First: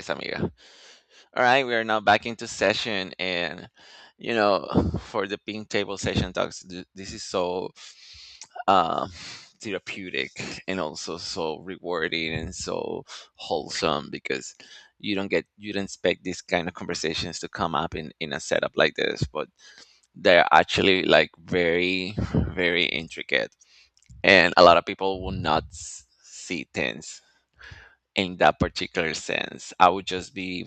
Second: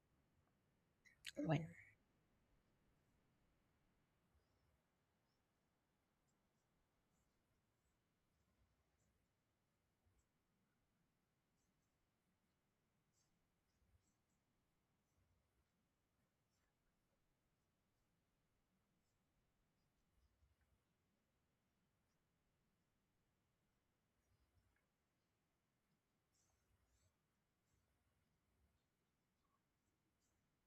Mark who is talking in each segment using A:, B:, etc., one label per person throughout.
A: Yes, amiga. All right,
B: Bueno,
A: we are now back into session, and you know, for the pink table session talks, this is so um, therapeutic and also so rewarding and so wholesome because you don't expect these kind of conversations to come up in a setup like this, but they're actually like very very intricate, and a lot of people will not see things in that particular sense. I would just be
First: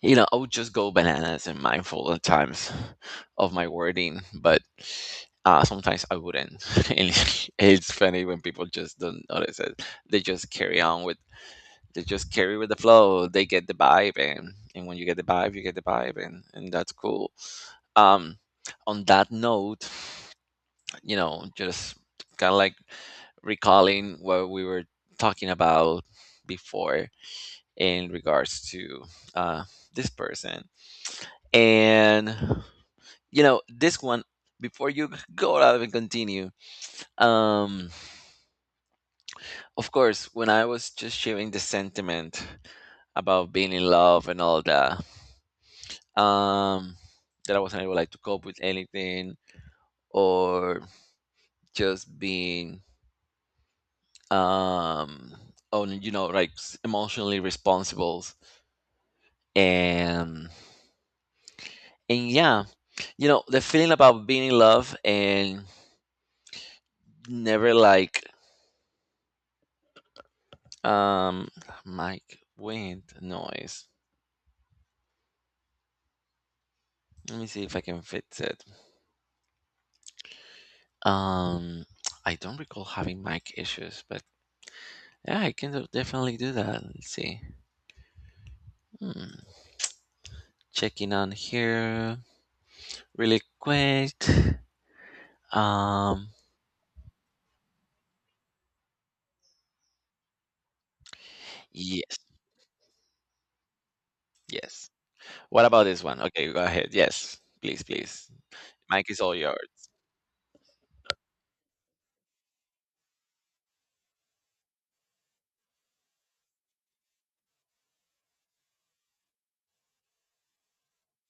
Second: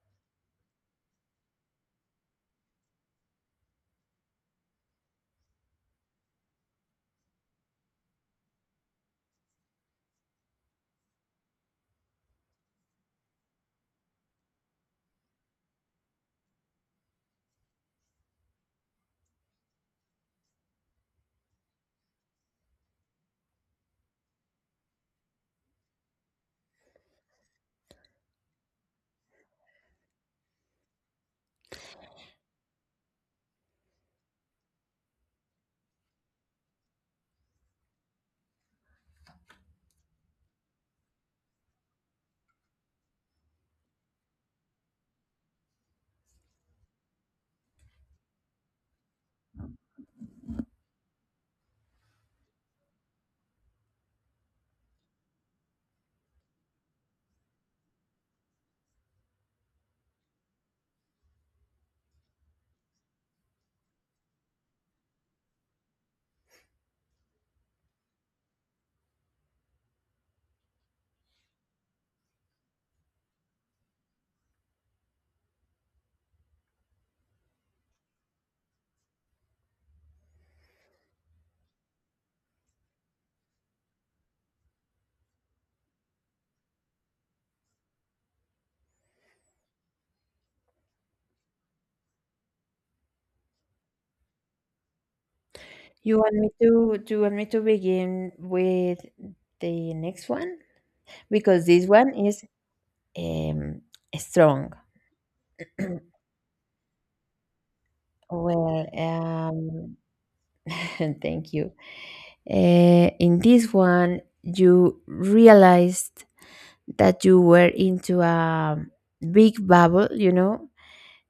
A: you know, I would just go bananas and mindful at times of my wording, but sometimes I wouldn't. And it's funny when people just don't notice it. They just carry on with, they just carry with the flow. They get the vibe, and when you get the vibe, you get the vibe, and that's cool. Um, on that note, you know, just kind of like recalling what we were talking about before in regards to uh, this person and you know this one before you go out and continue um of course when I was just sharing the sentiment about being in love and all that um that I wasn't able like to cope with anything or just being um on you know like emotionally responsible and yeah, you know, the feeling about being in love and never like Um, mic wind noise. Let me see if I can fix it. Um, I don't recall having mic issues, but yeah, I can definitely do that. Let's see. Hmm. Checking on here really quick.
B: You
A: Um,
B: want me to do you want me to begin with the next one? Because this one
A: yes,
B: is um strong.
A: yes. What about this one? Okay, go ahead. Yes, please, please.
B: Well,
A: Mic is all yours.
B: thank you. In this one you realized that you were into a big bubble, you know,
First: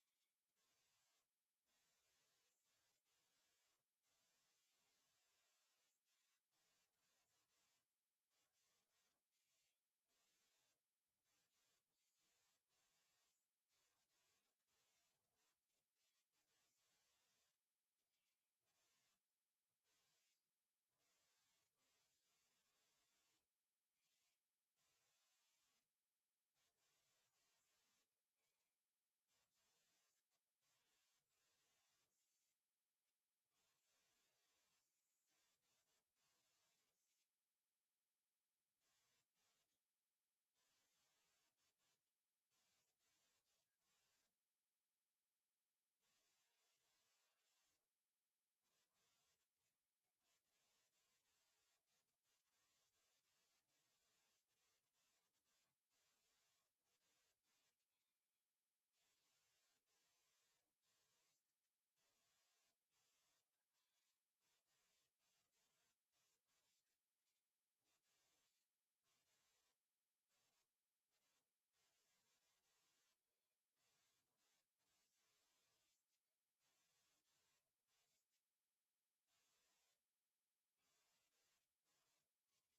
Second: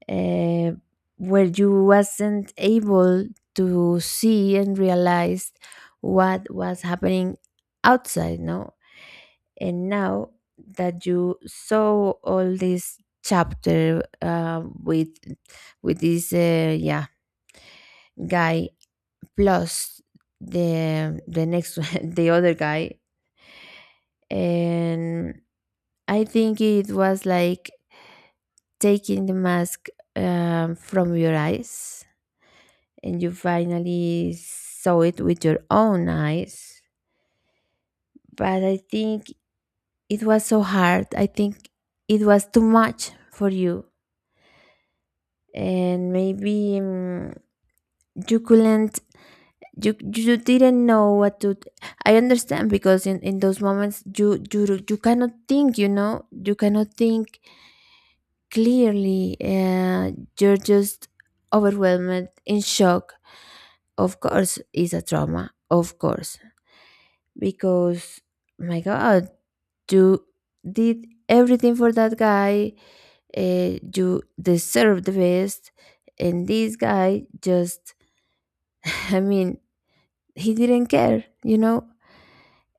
B: uh, where you wasn't able to see and realize what was happening outside, no? And now that you saw all this chapter with with this guy plus the next one, the other guy, and I think it was like taking the mask from your eyes, and you finally saw it with your own eyes. But I think it was so hard. I think it was too much for you, and maybe, you couldn't, you didn't know what to. I understand, because in those moments you cannot think, you know, you cannot think clearly. You're just overwhelmed, in shock, of course. Is a trauma, of course, because my God, you did everything for that guy. You deserve the best, and this guy just I mean, he didn't care, you know?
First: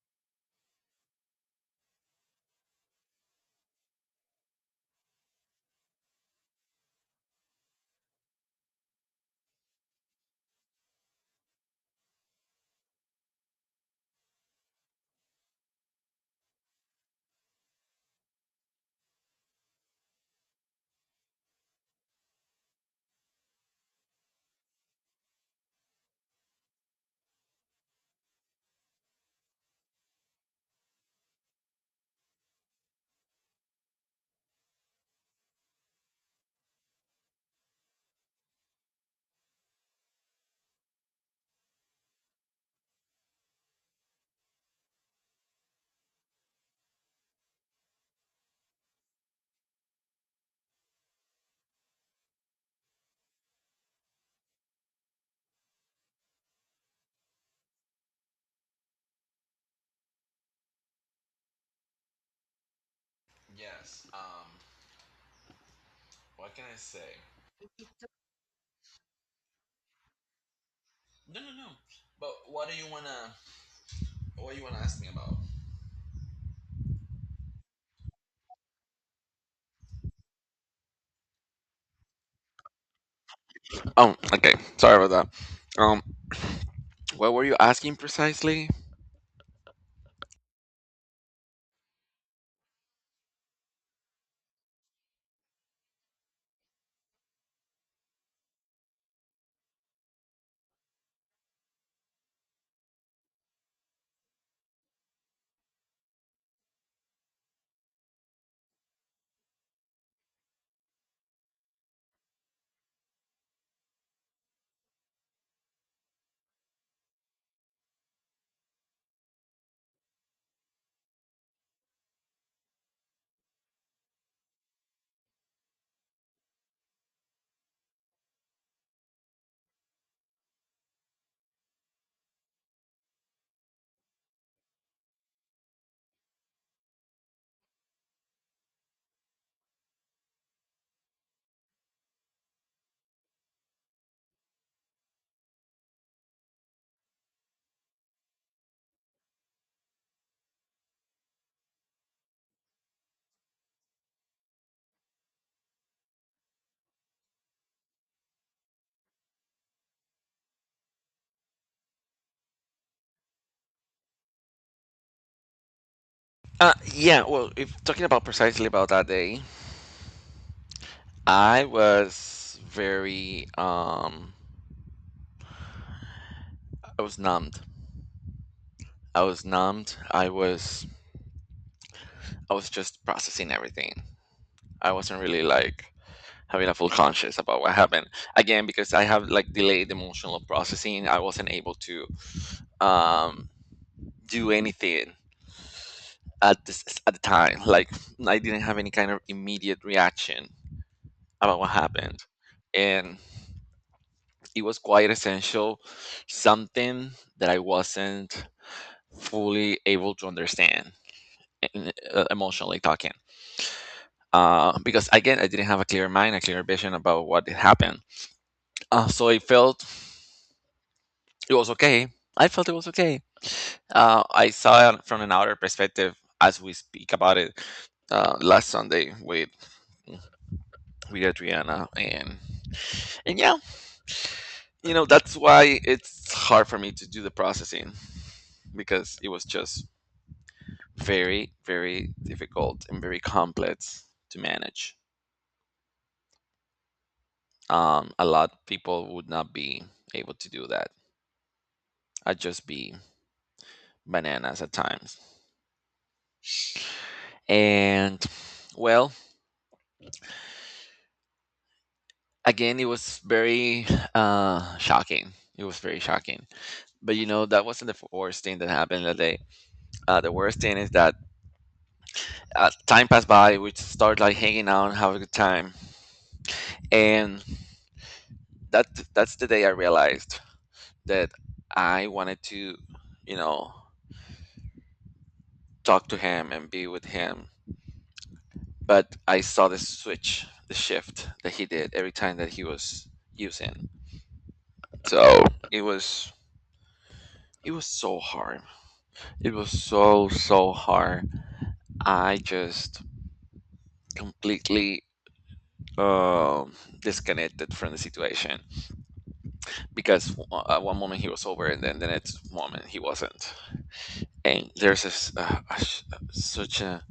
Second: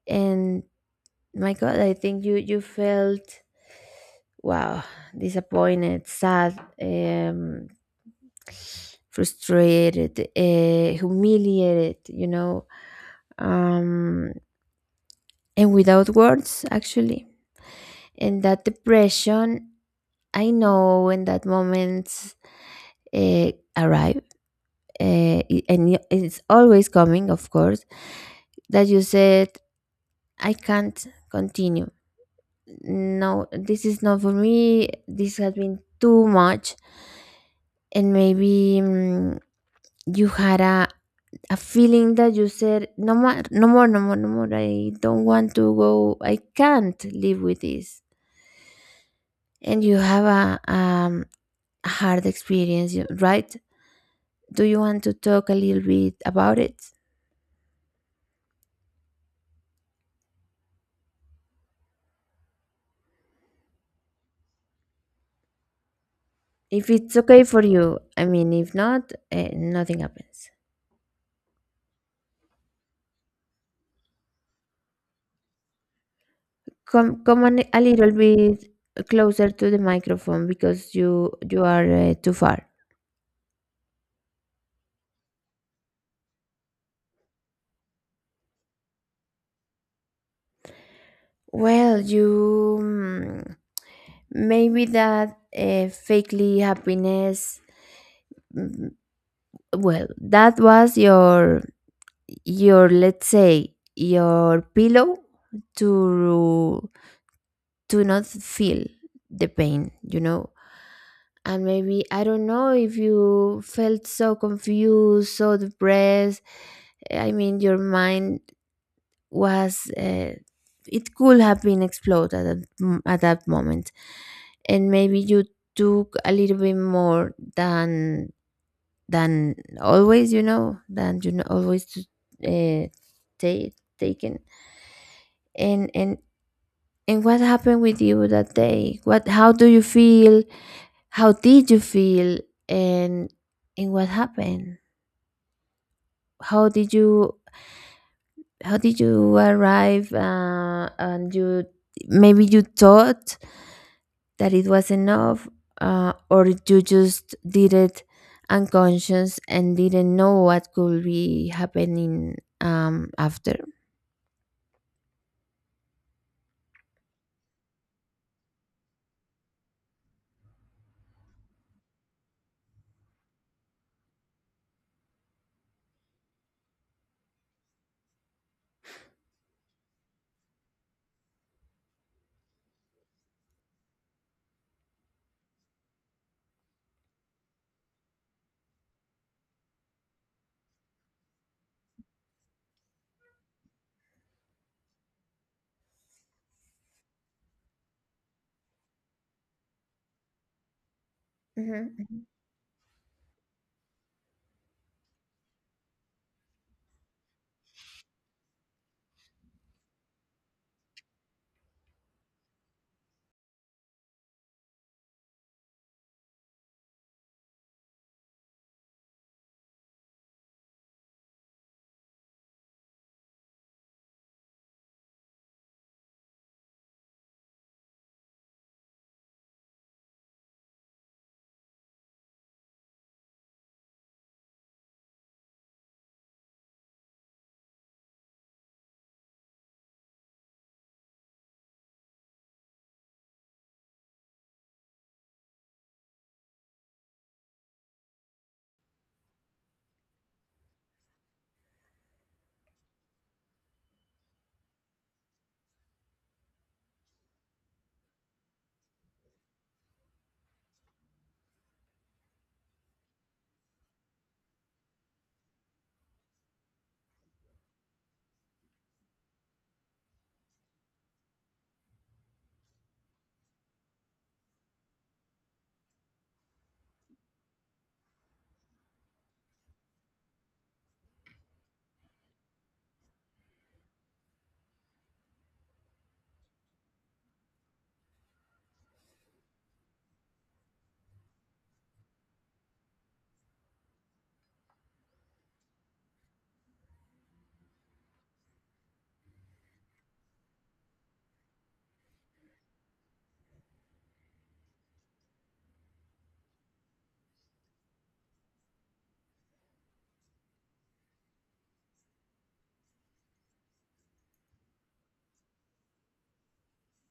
B: And my God, I think you, you felt, wow, disappointed, sad, frustrated, humiliated, you know, um, and without words, actually. And that depression, I know when that moment uh, arrive, it's always coming, of course, that you said, I can't continue. No, this is not for me. This has been too much. And maybe, you had a feeling that you said, no more, no more, no more, no more. I don't want to go. I can't live with this. And you have a hard experience, right? Do you want to talk a little bit about it?
A: Yes. What can I
B: If
A: say?
B: it's okay for you, I mean, if not, eh, nothing happens.
A: No, no, no. But what do you wanna? What you wanna ask me about?
B: Come, come on a little bit closer to the microphone, because you are too far.
A: Oh, okay. Sorry about that. What were you asking precisely?
B: Well, you maybe that fakely happiness. mm, Well, that was your, let's say, your pillow to to not feel the pain, you know. And maybe I don't know if you felt so confused, so depressed. I mean, your mind was it could have been exploded at that, at that moment, and maybe you took a little bit more than always, you know, than you know always to uh, take taken, and and what happened with you that day? What, how do you feel? How did you feel? and and what happened? How did you, how did you arrive? And you maybe you thought that it was enough. Or you just did it unconscious and didn't know what could be happening, after.
A: Yeah. Well, if talking about precisely about that day, I was very I was numbed. I was numbed. I was I was just processing everything. I wasn't really like having a full conscious about what happened. Again, because I have like delayed emotional processing, I wasn't able to um do anything at the time. Like I didn't have any kind of immediate reaction about what happened.
B: Mhm.
A: And it was quite essential, something that I wasn't fully able to understand in, emotionally talking. Because again, I didn't have a clear mind, a clear vision about what had happened. So I felt it was okay. I felt it was okay. I saw it from an outer perspective as we speak about it last Sunday with Adriana, and yeah, you know, that's why it's hard for me to do the processing because it was just very, very difficult and very complex to manage. A lot of people would not be able to do that. I'd just be bananas at times. And well, again, it was very shocking. It was very shocking. But you know, that wasn't the worst thing that happened that day. The worst thing is that time passed by. We start like hanging out and have a good time. And that that's the day I realized that I wanted to, you know, talk to him and be with him. But I saw the switch, the shift that he did every time that he was using. So it was it was so hard. It was so so hard. I just completely um disconnected from the situation because at one moment he was sober and then the next moment he wasn't and there's this a sh- such a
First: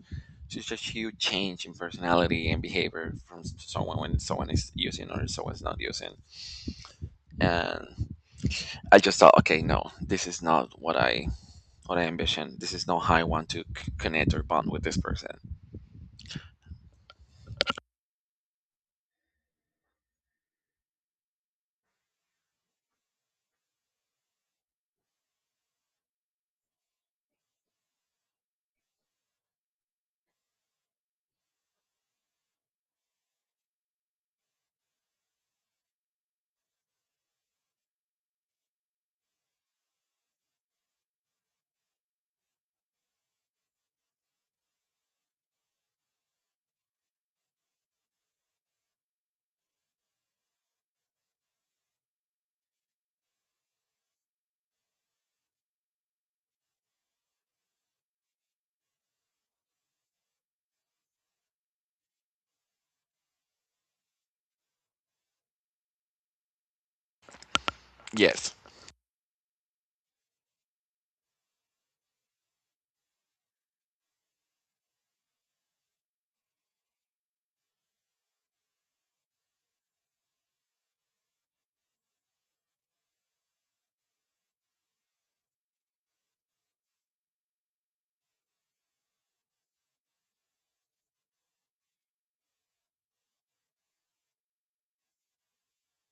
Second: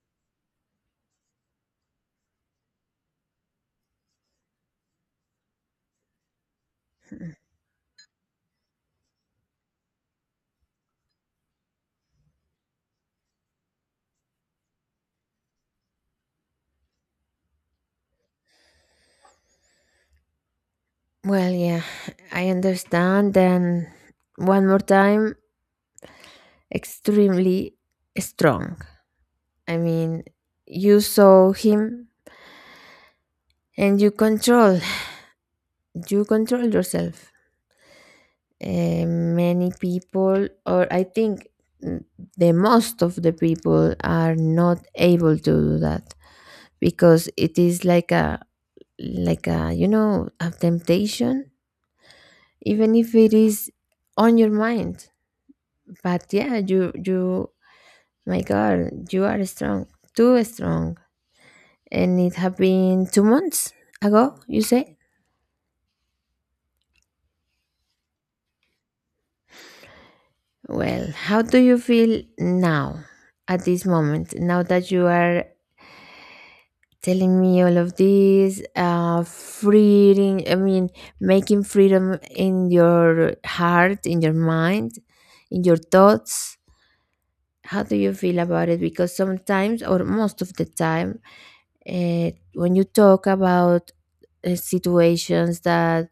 A: it's just huge change in personality and behavior from someone when someone is using or someone's not using. And I just thought, okay, no, this is not what I ambition. This is not how I want to connect or bond with this person.
B: Well, yeah, I understand, and one more time, extremely strong. I mean, you saw him, and you control, you control yourself. Many people, or I think mm, the most of the people are not able to do that, because it is like a like a, you know, a temptation, even if it is on your mind. But yeah, you, my God, you are strong, too strong, and it have been 2 months ago. You say,
A: Yes.
B: well, how do you feel now? At this moment, now that you are telling me all of this, freeing, I mean, making freedom in your heart, in your mind, in your thoughts, how do you feel about it? Because sometimes, or most of the time, when you talk about situations that,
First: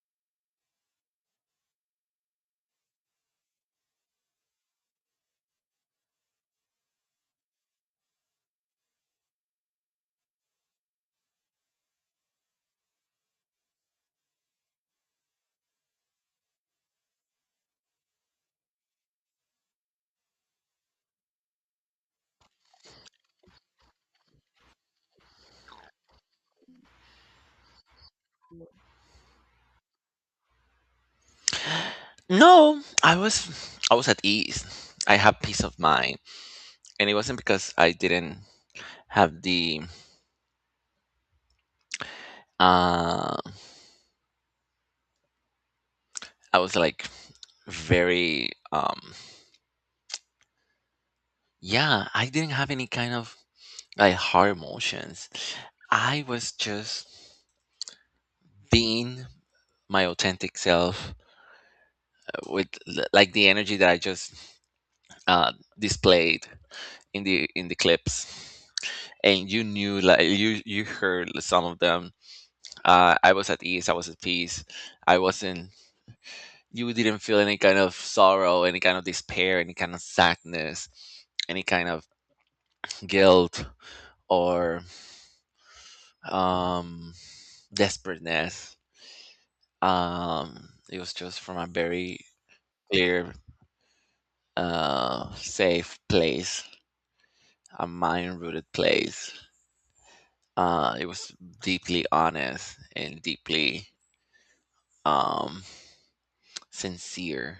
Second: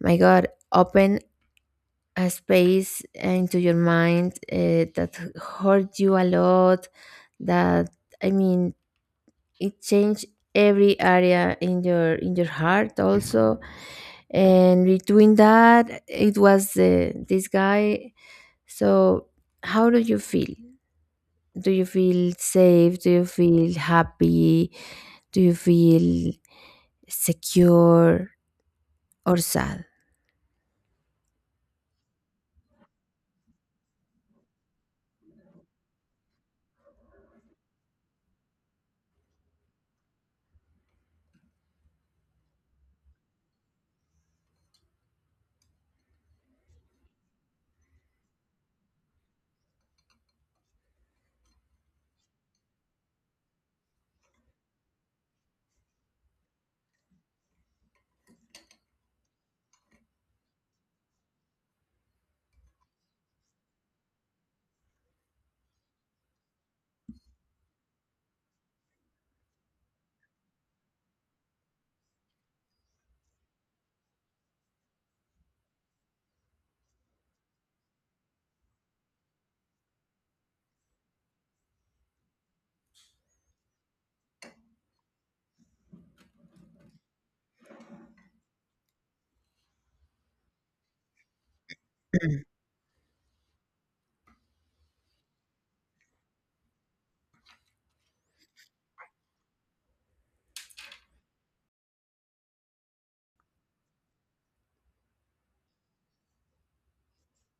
B: my God, open a space into your mind, that hurt you a lot, that, I mean, it changed every area in your, in your heart also, and between that it was this guy. So how do you feel? Do you feel safe? Do you feel happy? Do you feel secure or sad?
A: No, I was at ease. I have peace of mind, and it wasn't because I didn't have the. Uh, I was like very. Yeah, I didn't have any kind of like hard emotions. I was just being my authentic self with like the energy that I just uh, displayed in the clips. And you knew, like you heard some of them. I was at ease. I was at peace. I wasn't. You didn't feel any kind of sorrow, any kind of despair, any kind of sadness, any kind of guilt or um, desperateness. It was just from a very clear, safe place, a mind-rooted place. It was deeply honest and deeply um, sincere.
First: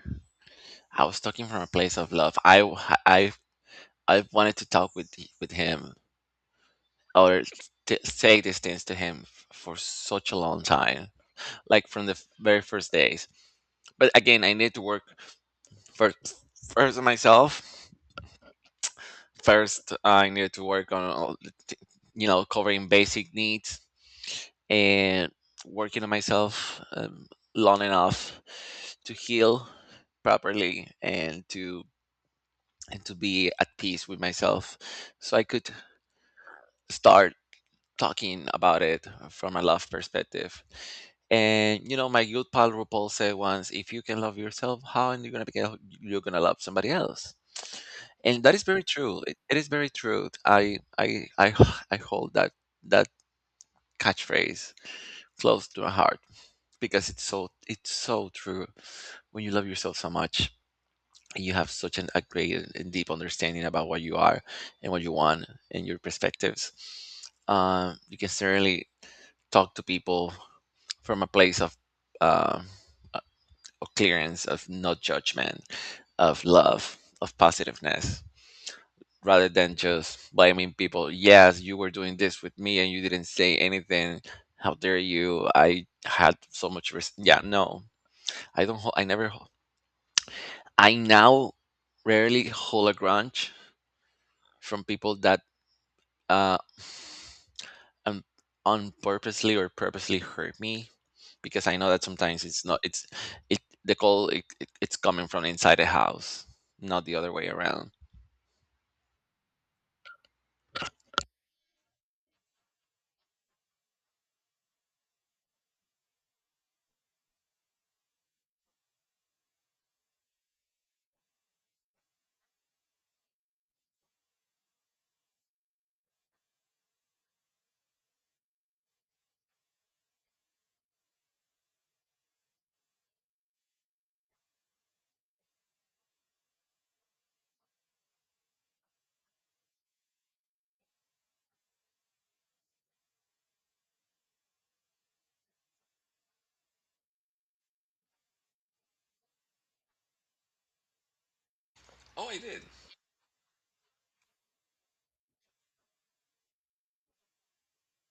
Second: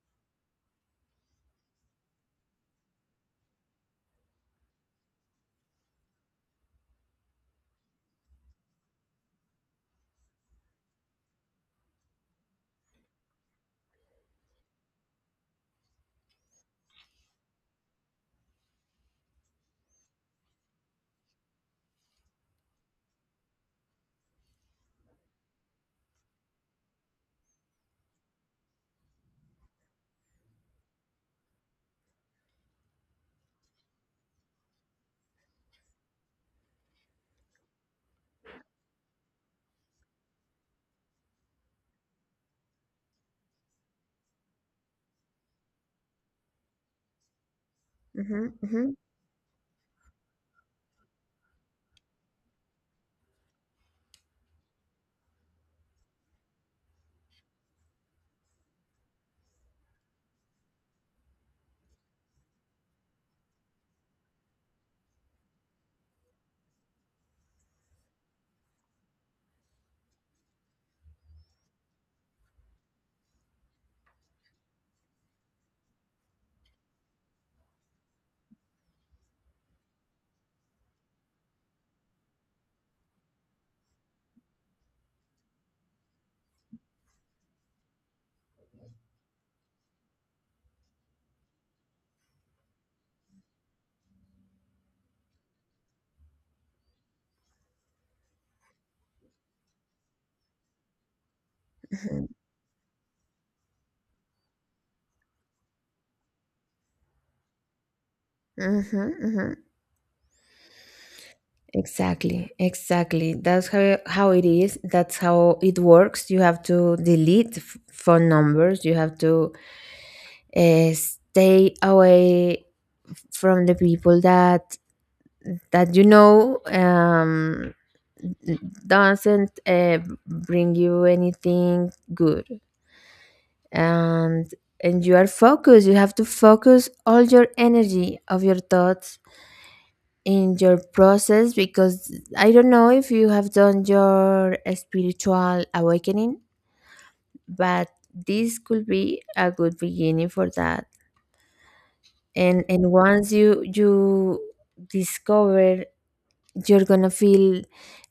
A: I was talking from a place of love. I wanted to talk with him or say these things to him for such a long time, like from the very first days. But again, I need to work first first on myself. First, I needed to work on, you know, covering basic needs and working on myself long enough to heal properly and to be at peace with myself, so I could start talking about it from a love perspective. And you know, my good pal RuPaul said once, "If you can love yourself, how are you gonna be you're gonna love somebody else?" And
B: hmm
A: that is very
B: hmm
A: true. It is very true. I I hold that catchphrase close to my heart because it's so true. When you love yourself so much, you have a great and deep understanding about what you are and what you want and your perspectives. You can certainly talk to people from a place um, uh, of clearance, of not judgment, of love, of positiveness, rather than just blaming people. Yes, you were doing this with me and you didn't say anything. How dare you? I had so much risk. Yeah, no, I don't. Hol- I never. Hol- I now rarely hold a grudge from people that uh un- unpurposely or purposely hurt me because I know that sometimes it it, it's coming from inside the house, not the other way around.
B: hmm hmm Exactly, exactly. That's how it is. That's how it works. You have to delete phone numbers. You have to stay away from the people that that, you know, doesn't bring you anything good, and and you are focused, you have to focus all your energy of your thoughts in your process, because I don't know if you have done your spiritual awakening, but this could be a good beginning for that.
A: Oh, I did.
B: And once you discover, you're gonna feel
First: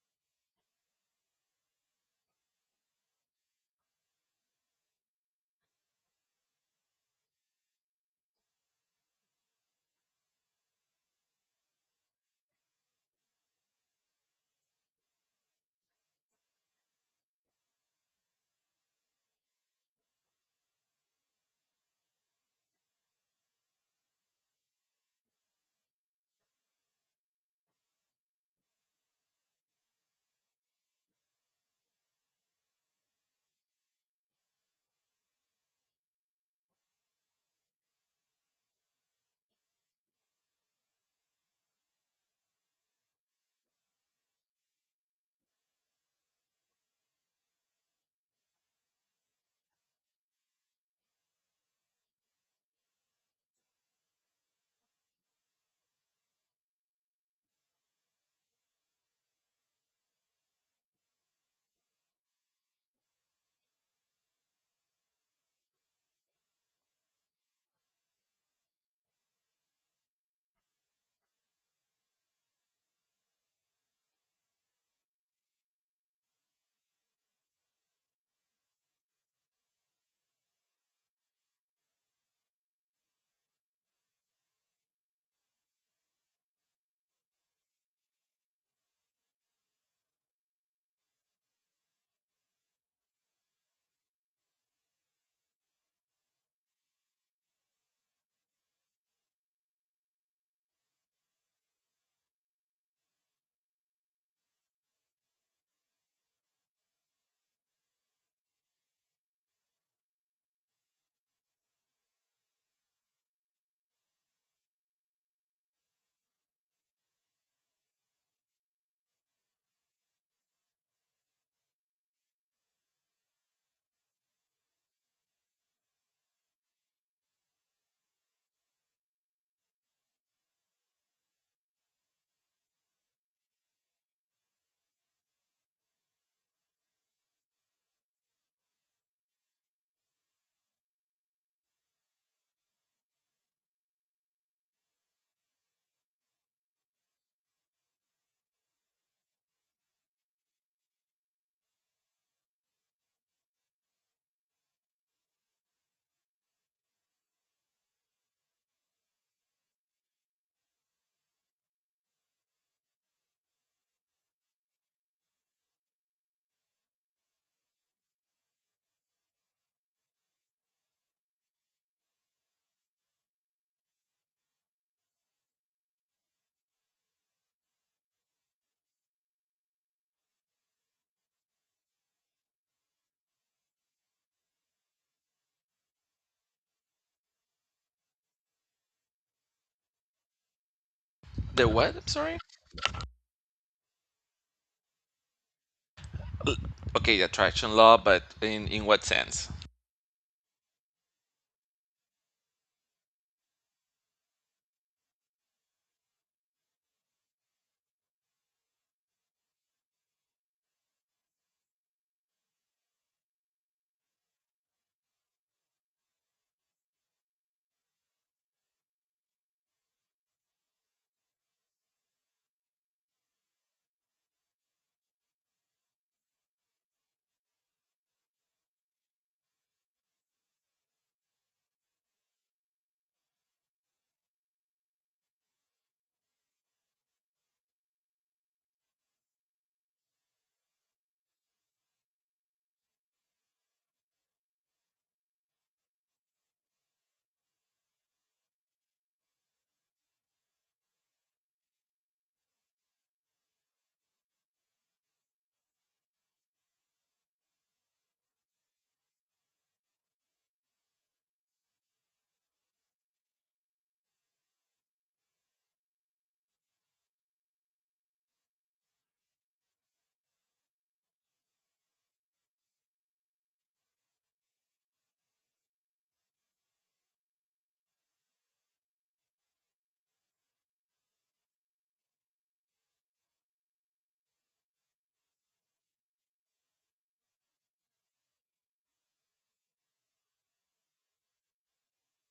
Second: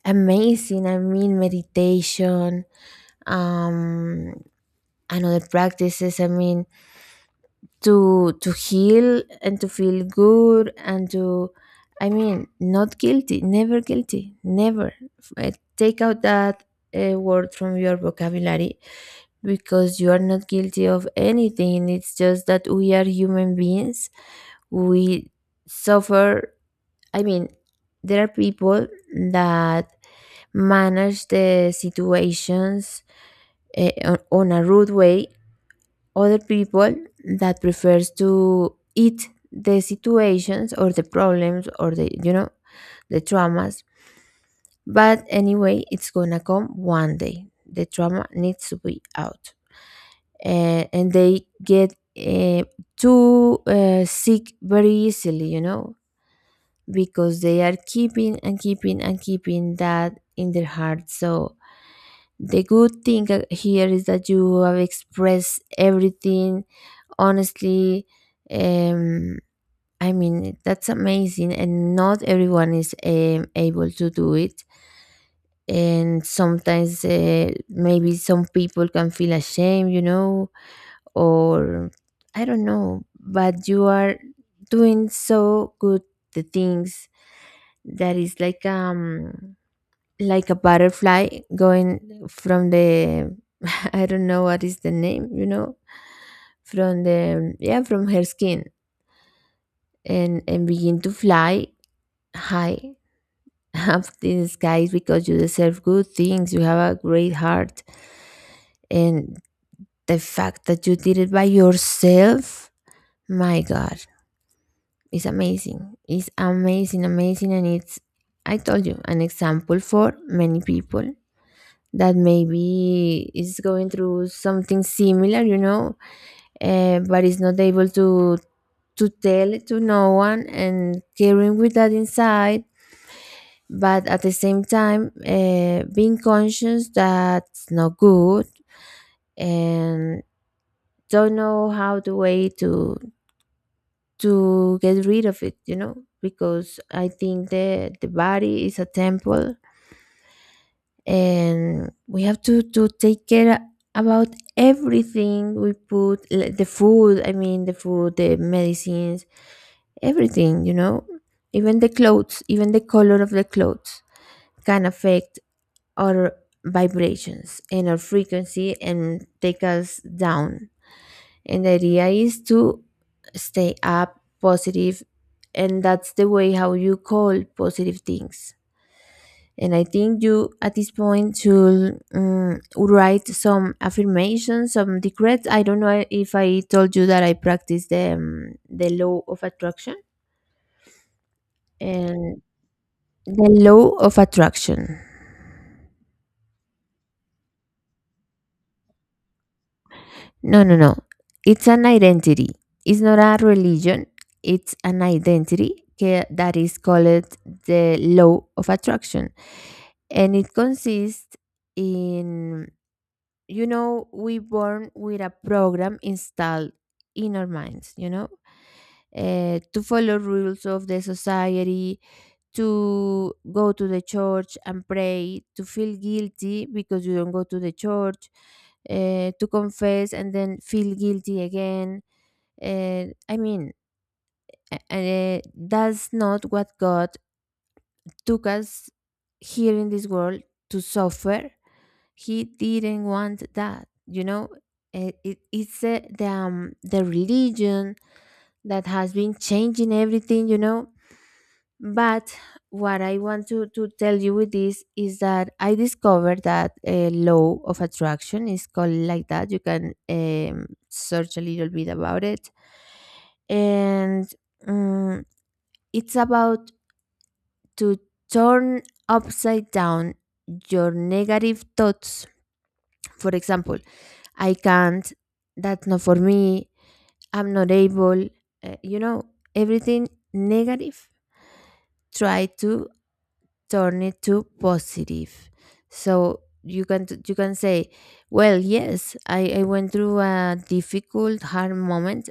B: amazing. I mean, meditation um and other practices, I mean, to heal and to feel good and to, I mean, not guilty, never guilty, never. Uh, Take out that word from your vocabulary, because you are not guilty of anything. It's just that we are human beings, we suffer. I mean, there are people that manage the situations eh, on a rude way. Other people that prefers to eat the situations, or the problems, or the, you know, the traumas. But anyway, it's gonna come one day. The trauma needs to be out. Eh, and they get too sick very easily. You know, because they are keeping and keeping and keeping that in their heart. So the good thing here is that you have expressed everything honestly. Um, I mean, that's amazing, and not everyone is able to do it. And sometimes maybe some people can feel ashamed, you know, or I don't know, but you are doing so good the things, that is like a butterfly going from the I don't know what is the name, you know, from the yeah, from her skin, and begin to fly high up in the skies, because you deserve good things. You have a great heart, and the fact that you did it by yourself, my God, is amazing. It's amazing, amazing, and it's, I told you, an example for many people that maybe is going through something similar, you know, but is not able to tell it to no one, and carrying with that inside. But at the same time, being conscious that's not good, and don't know how the way to get rid of it, you know, because I think the body is a temple, and we have to take care about everything we put, like the food, I mean the food, the medicines, everything, you know, even the clothes, even the color of the clothes, can affect our vibrations and our frequency, and take us down. And the idea is to stay up positive, and that's the way how you call positive things. And I think you at this point should write some affirmations, some decrees. I don't know if I told you that I practice the law of attraction
A: The what? I'm sorry.
B: and the law of attraction.
A: Okay, the attraction law, but in what sense?
B: No, no, no, it's an identity, it's not a religion. It's an identity that is called the law of attraction. And it consists in, you know, we born with a program installed in our minds, you know, to follow rules of the society, to go to the church and pray, to feel guilty because you don't go to the church, to confess and then feel guilty again. I mean, that's not what God took us here in this world to suffer. He didn't want that, you know. It's the religion that has been changing everything, you know. But what I want to tell you with this is that I discovered that a law of attraction is called like that. You can search a little bit about it. And um, it's about to turn upside down your negative thoughts. For example, I can't, that's not for me, I'm not able. You know, everything negative, try to turn it to positive. So you can you can say, well, yes, I went through a difficult, hard moment,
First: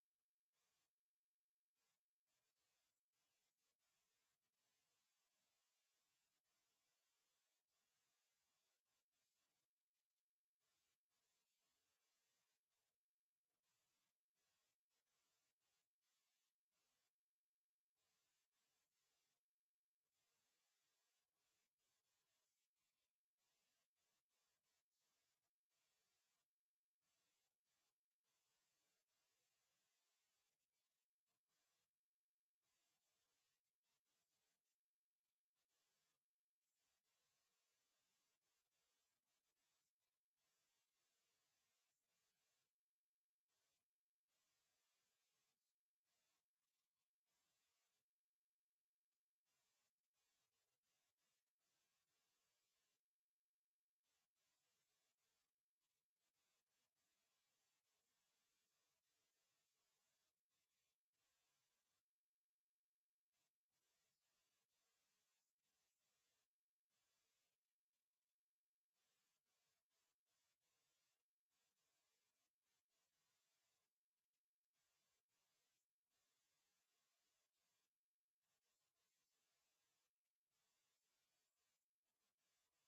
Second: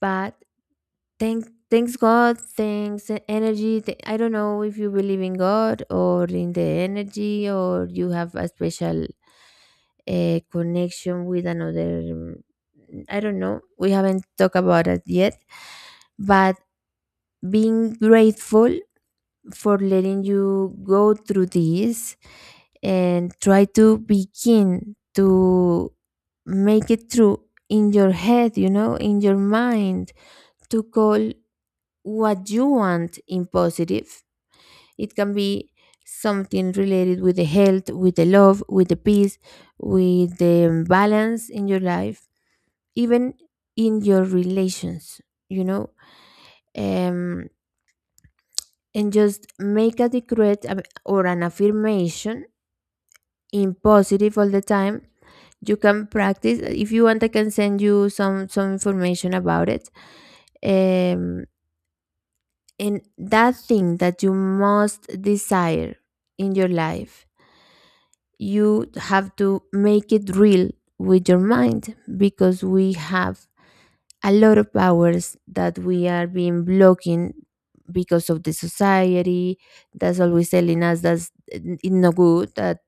B: but thanks God, thanks energy. I don't know if you believe in God, or in the energy, or you have a special a connection with another I don't know, we haven't talked about it yet. But being grateful for letting you go through this, and try to begin to make it through, in your head, you know, in your mind, to call what you want in positive. It can be something related with the health, with the love, with the peace, with the balance in your life, even in your relations, you know, um, and just make a decree or an affirmation in positive all the time. You can practice if you want. I can send you some information about it. Um, and that thing that you most desire in your life, you have to make it real with your mind, because we have a lot of hours that we are being blocking because of the society that's always telling us that's it's no good, that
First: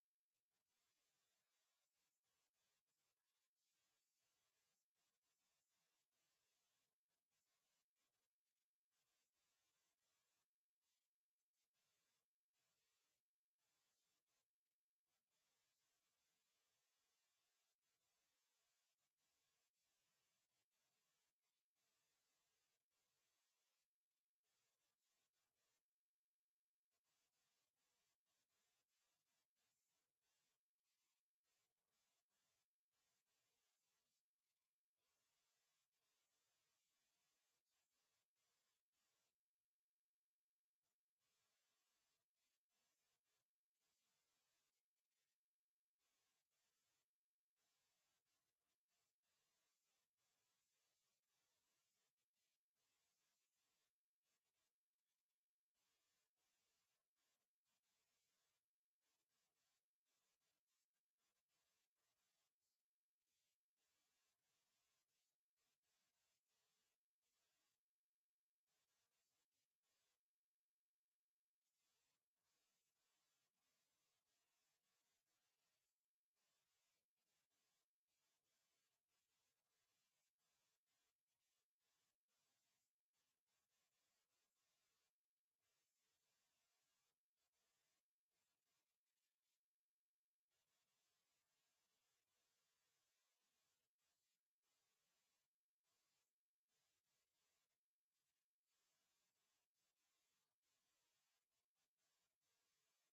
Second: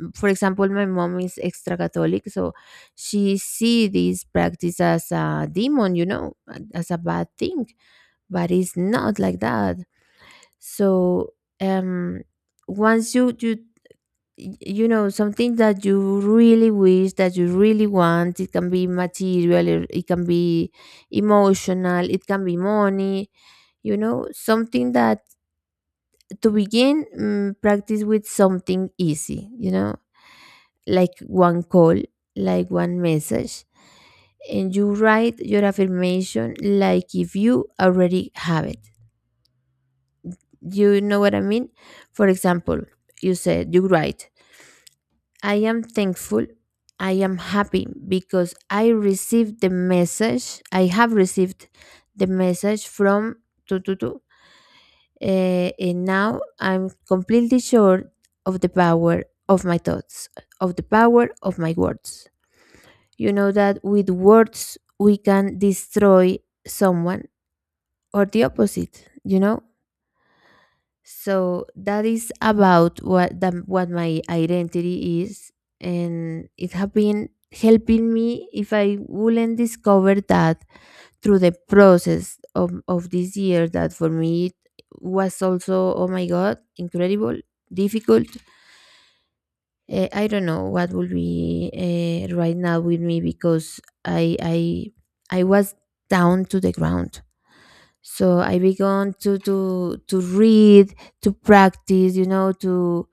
B: for example, my mom is extra catholic, so she see this practice as a demon, you know, as a bad thing, but it's not like that. So, um once you know something that you really wish, that you really want. It can be material, it can be emotional, it can be money, you know, something that. To begin, practice with something easy. Like one call, like one message, and you write your affirmation like if you already have it, you know what I mean? For example, you said, you write: I am thankful. I am happy because I received the message. I have received the message from Tututu. And now I'm completely sure of the power of my thoughts, of the power of my words. You know that with words we can destroy someone, or the opposite, you know? So that is about what my identity is, and it has been helping me. If I wouldn't discover that through the process of this year, that for me it was also, oh my god, incredible difficult. I don't know what will be right now with me, because I was down to the ground. So I began to read, to practice, you know, to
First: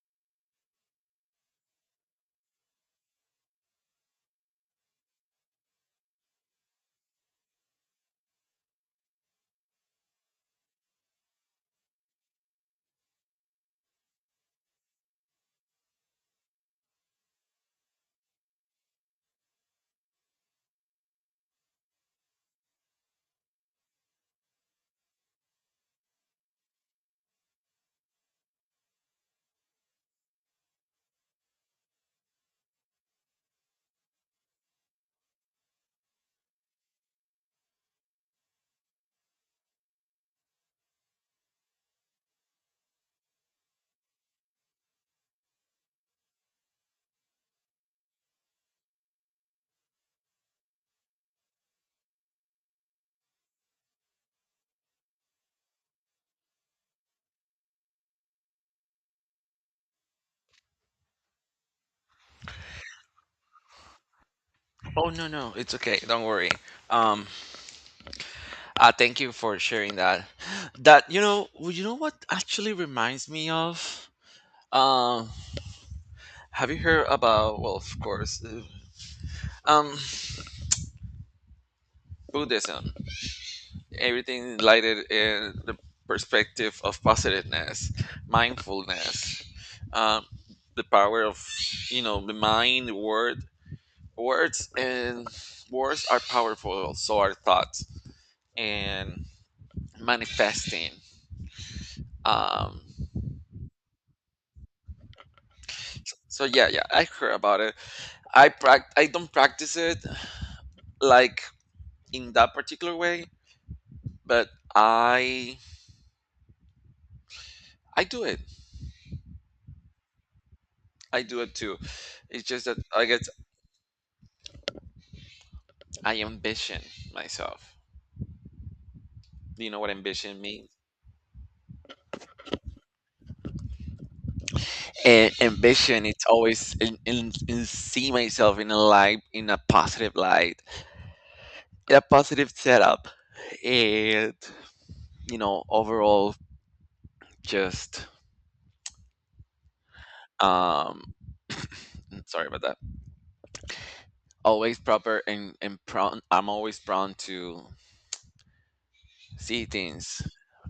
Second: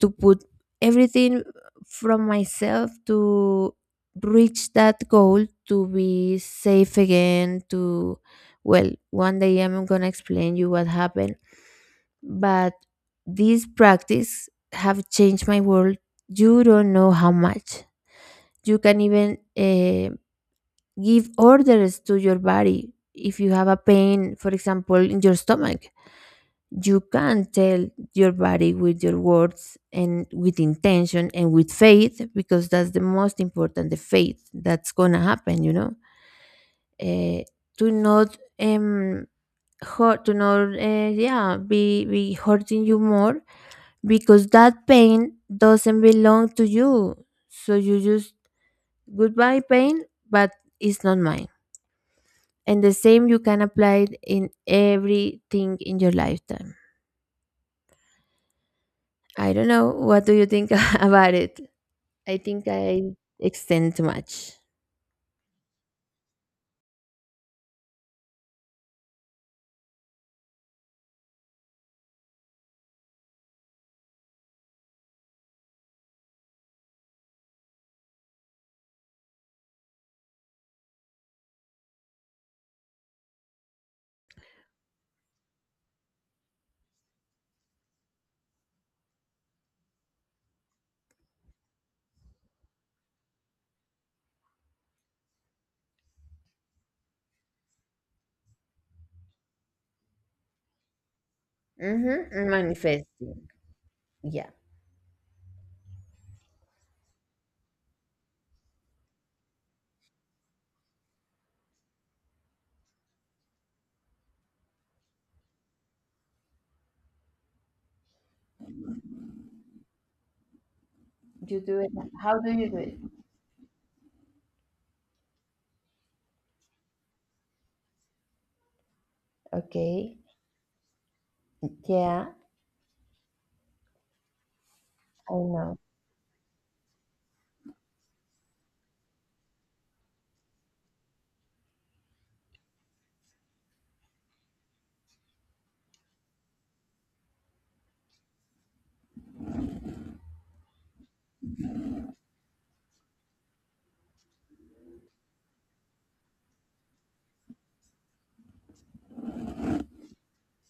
B: to put everything from myself, to reach that goal, to be safe again, to— well, one day I'm gonna explain you what happened. But these practice have changed my world, you don't know how much. You can even give orders to your body. If you have a pain, for example, in your stomach, you can tell your body with your words and with intention and with faith, because that's the most important, the faith that's gonna happen. uh, to not hurt, to not, yeah, be hurting you more, because that pain doesn't belong to you. So you just: goodbye, pain, but it's not mine. And the same you can apply it in everything in your lifetime. I don't know what do you think about it. I think I extend too much.
A: Oh no no, it's okay. Don't worry. Um, thank you for sharing that. That you know, well, you know what actually reminds me of. Um, have you heard about? Well, of course. Um, Buddhism. Everything lighted in the perspective of positiveness, mindfulness, um, the power of you know the mind, words, and words are powerful. So are thoughts and manifesting.
B: Mm-hmm.
A: Um,
B: Manifesting. Yeah.
A: so yeah, yeah, I heard about it. I don't practice it like in that particular way, but I I do it. I do it too.
B: You,
A: It's just that I guess I ambition myself. Do you know what
B: okay.
A: ambition means?
B: Yeah, I
A: And
B: know.
A: ambition, it's always in see myself in a light, in a positive light, in a positive setup, and you know, overall, just um, sorry about that. Always proper and prone. I'm always prone to see things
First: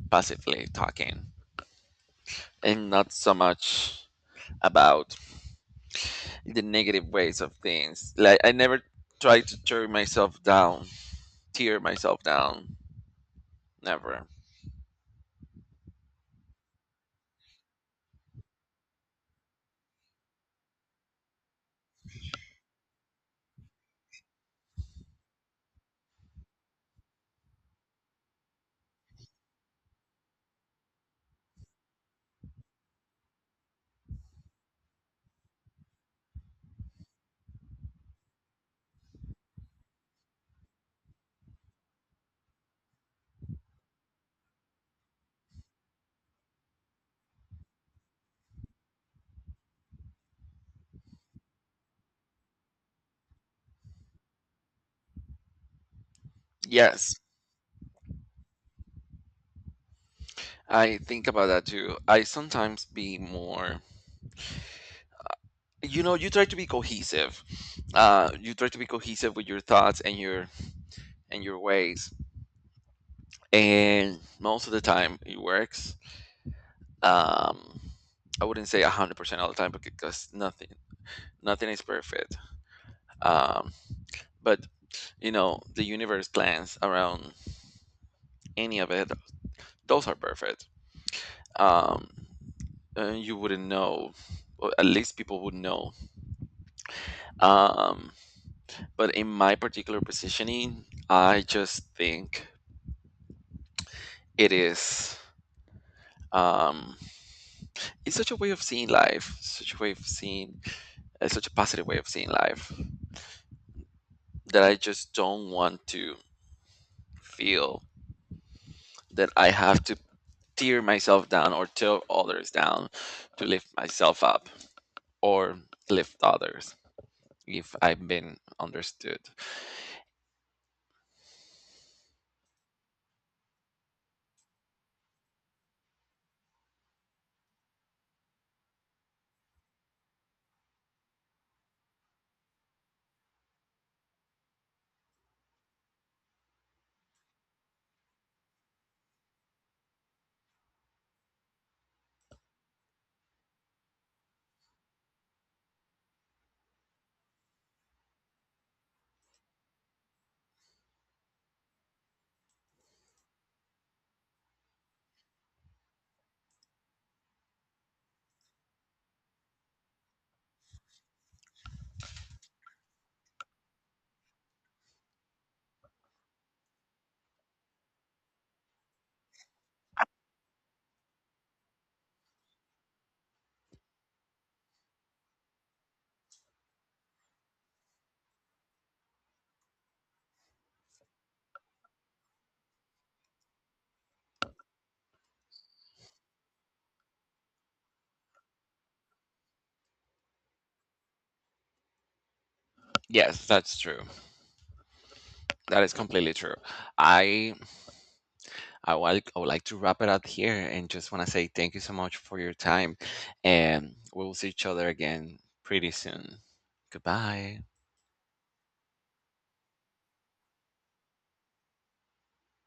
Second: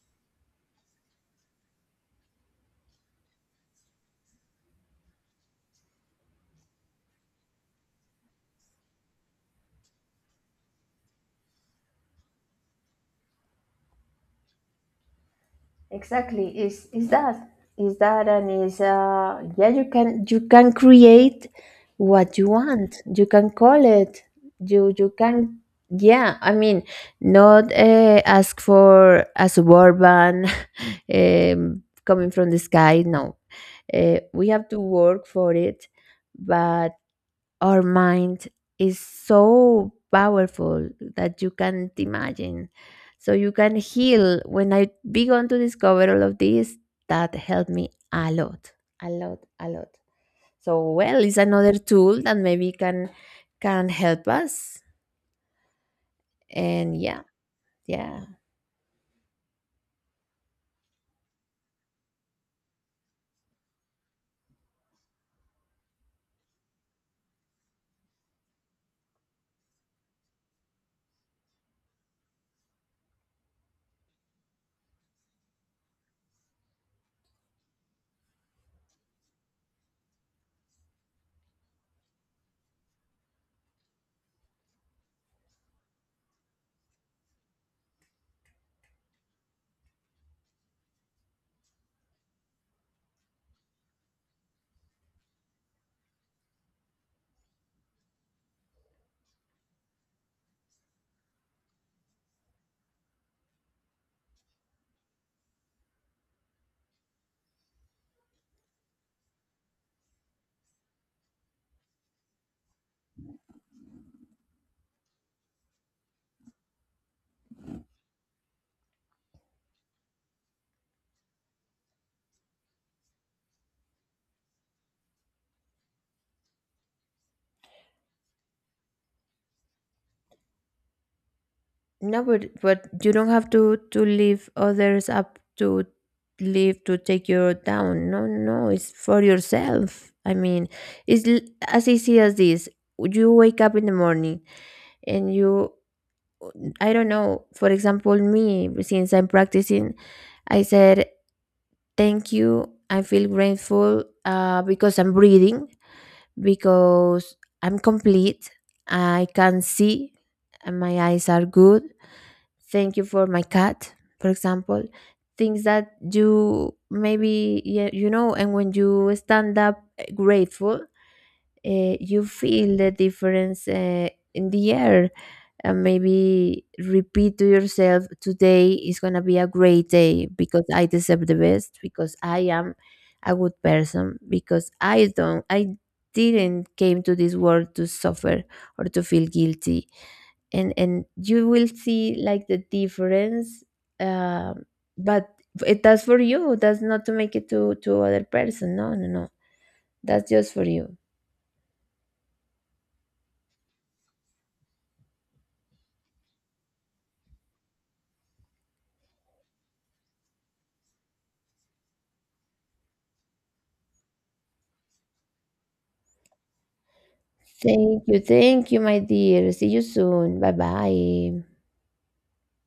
A: positively talking and not so much about the negative ways of things. Like I never try to tear myself down. Never.
B: Exactly. Is that and is Yeah, you can create what you want. You can call it. You can, yeah, I mean, not, ask for a suburban coming from the sky. No. We have to work for it, but our mind is so powerful that you can't imagine. So you can heal. When I began to discover all of this, that helped me a lot, a lot, a lot. So, well, it's another tool that maybe can help us. And
A: Yes,
B: yeah, yeah,
A: I think about that too. I sometimes be more, you know, you try to be cohesive. You try to be cohesive with your thoughts and your ways, and most of the time it works. Um, I wouldn't say 100% all the time because nothing is perfect. Um, but you know, the universe plans around any of it; those are perfect. Um, you wouldn't know, or at least people would know, um, but in my particular positioning I just think it is um, it's such a way of seeing life, such a way of seeing such a positive way of seeing life that I just don't want to feel that I have to tear myself down or tear others down to lift myself up or lift others, if I've been understood.
B: no, but you don't have to leave others up to leave to take you down. No, no, it's for yourself. I mean, it's l- as easy as this. You wake up in the morning, and you, I don't know. For example, me, since I'm practicing, I said thank you. I feel grateful, because I'm breathing, because I'm complete. I can see, and my eyes are good, thank you for my cat, for example, things that you maybe, yeah, you know. And when you stand up grateful, you feel the difference, in the air. And maybe repeat to yourself: today is going to be a great day, because I deserve the best, because I am a good person, because I didn't came to this world to suffer or to feel guilty. And you will see like the difference. um but it that's for you, that's not to make it to other person. No, no, no, that's just for you.
A: Yes, that's true. That is completely true. I I would, I would like to wrap it up here and just want to say thank you so much for your time. And we will see each other again pretty soon. Goodbye.
B: Thank you, thank you, my dear, see you soon, bye bye.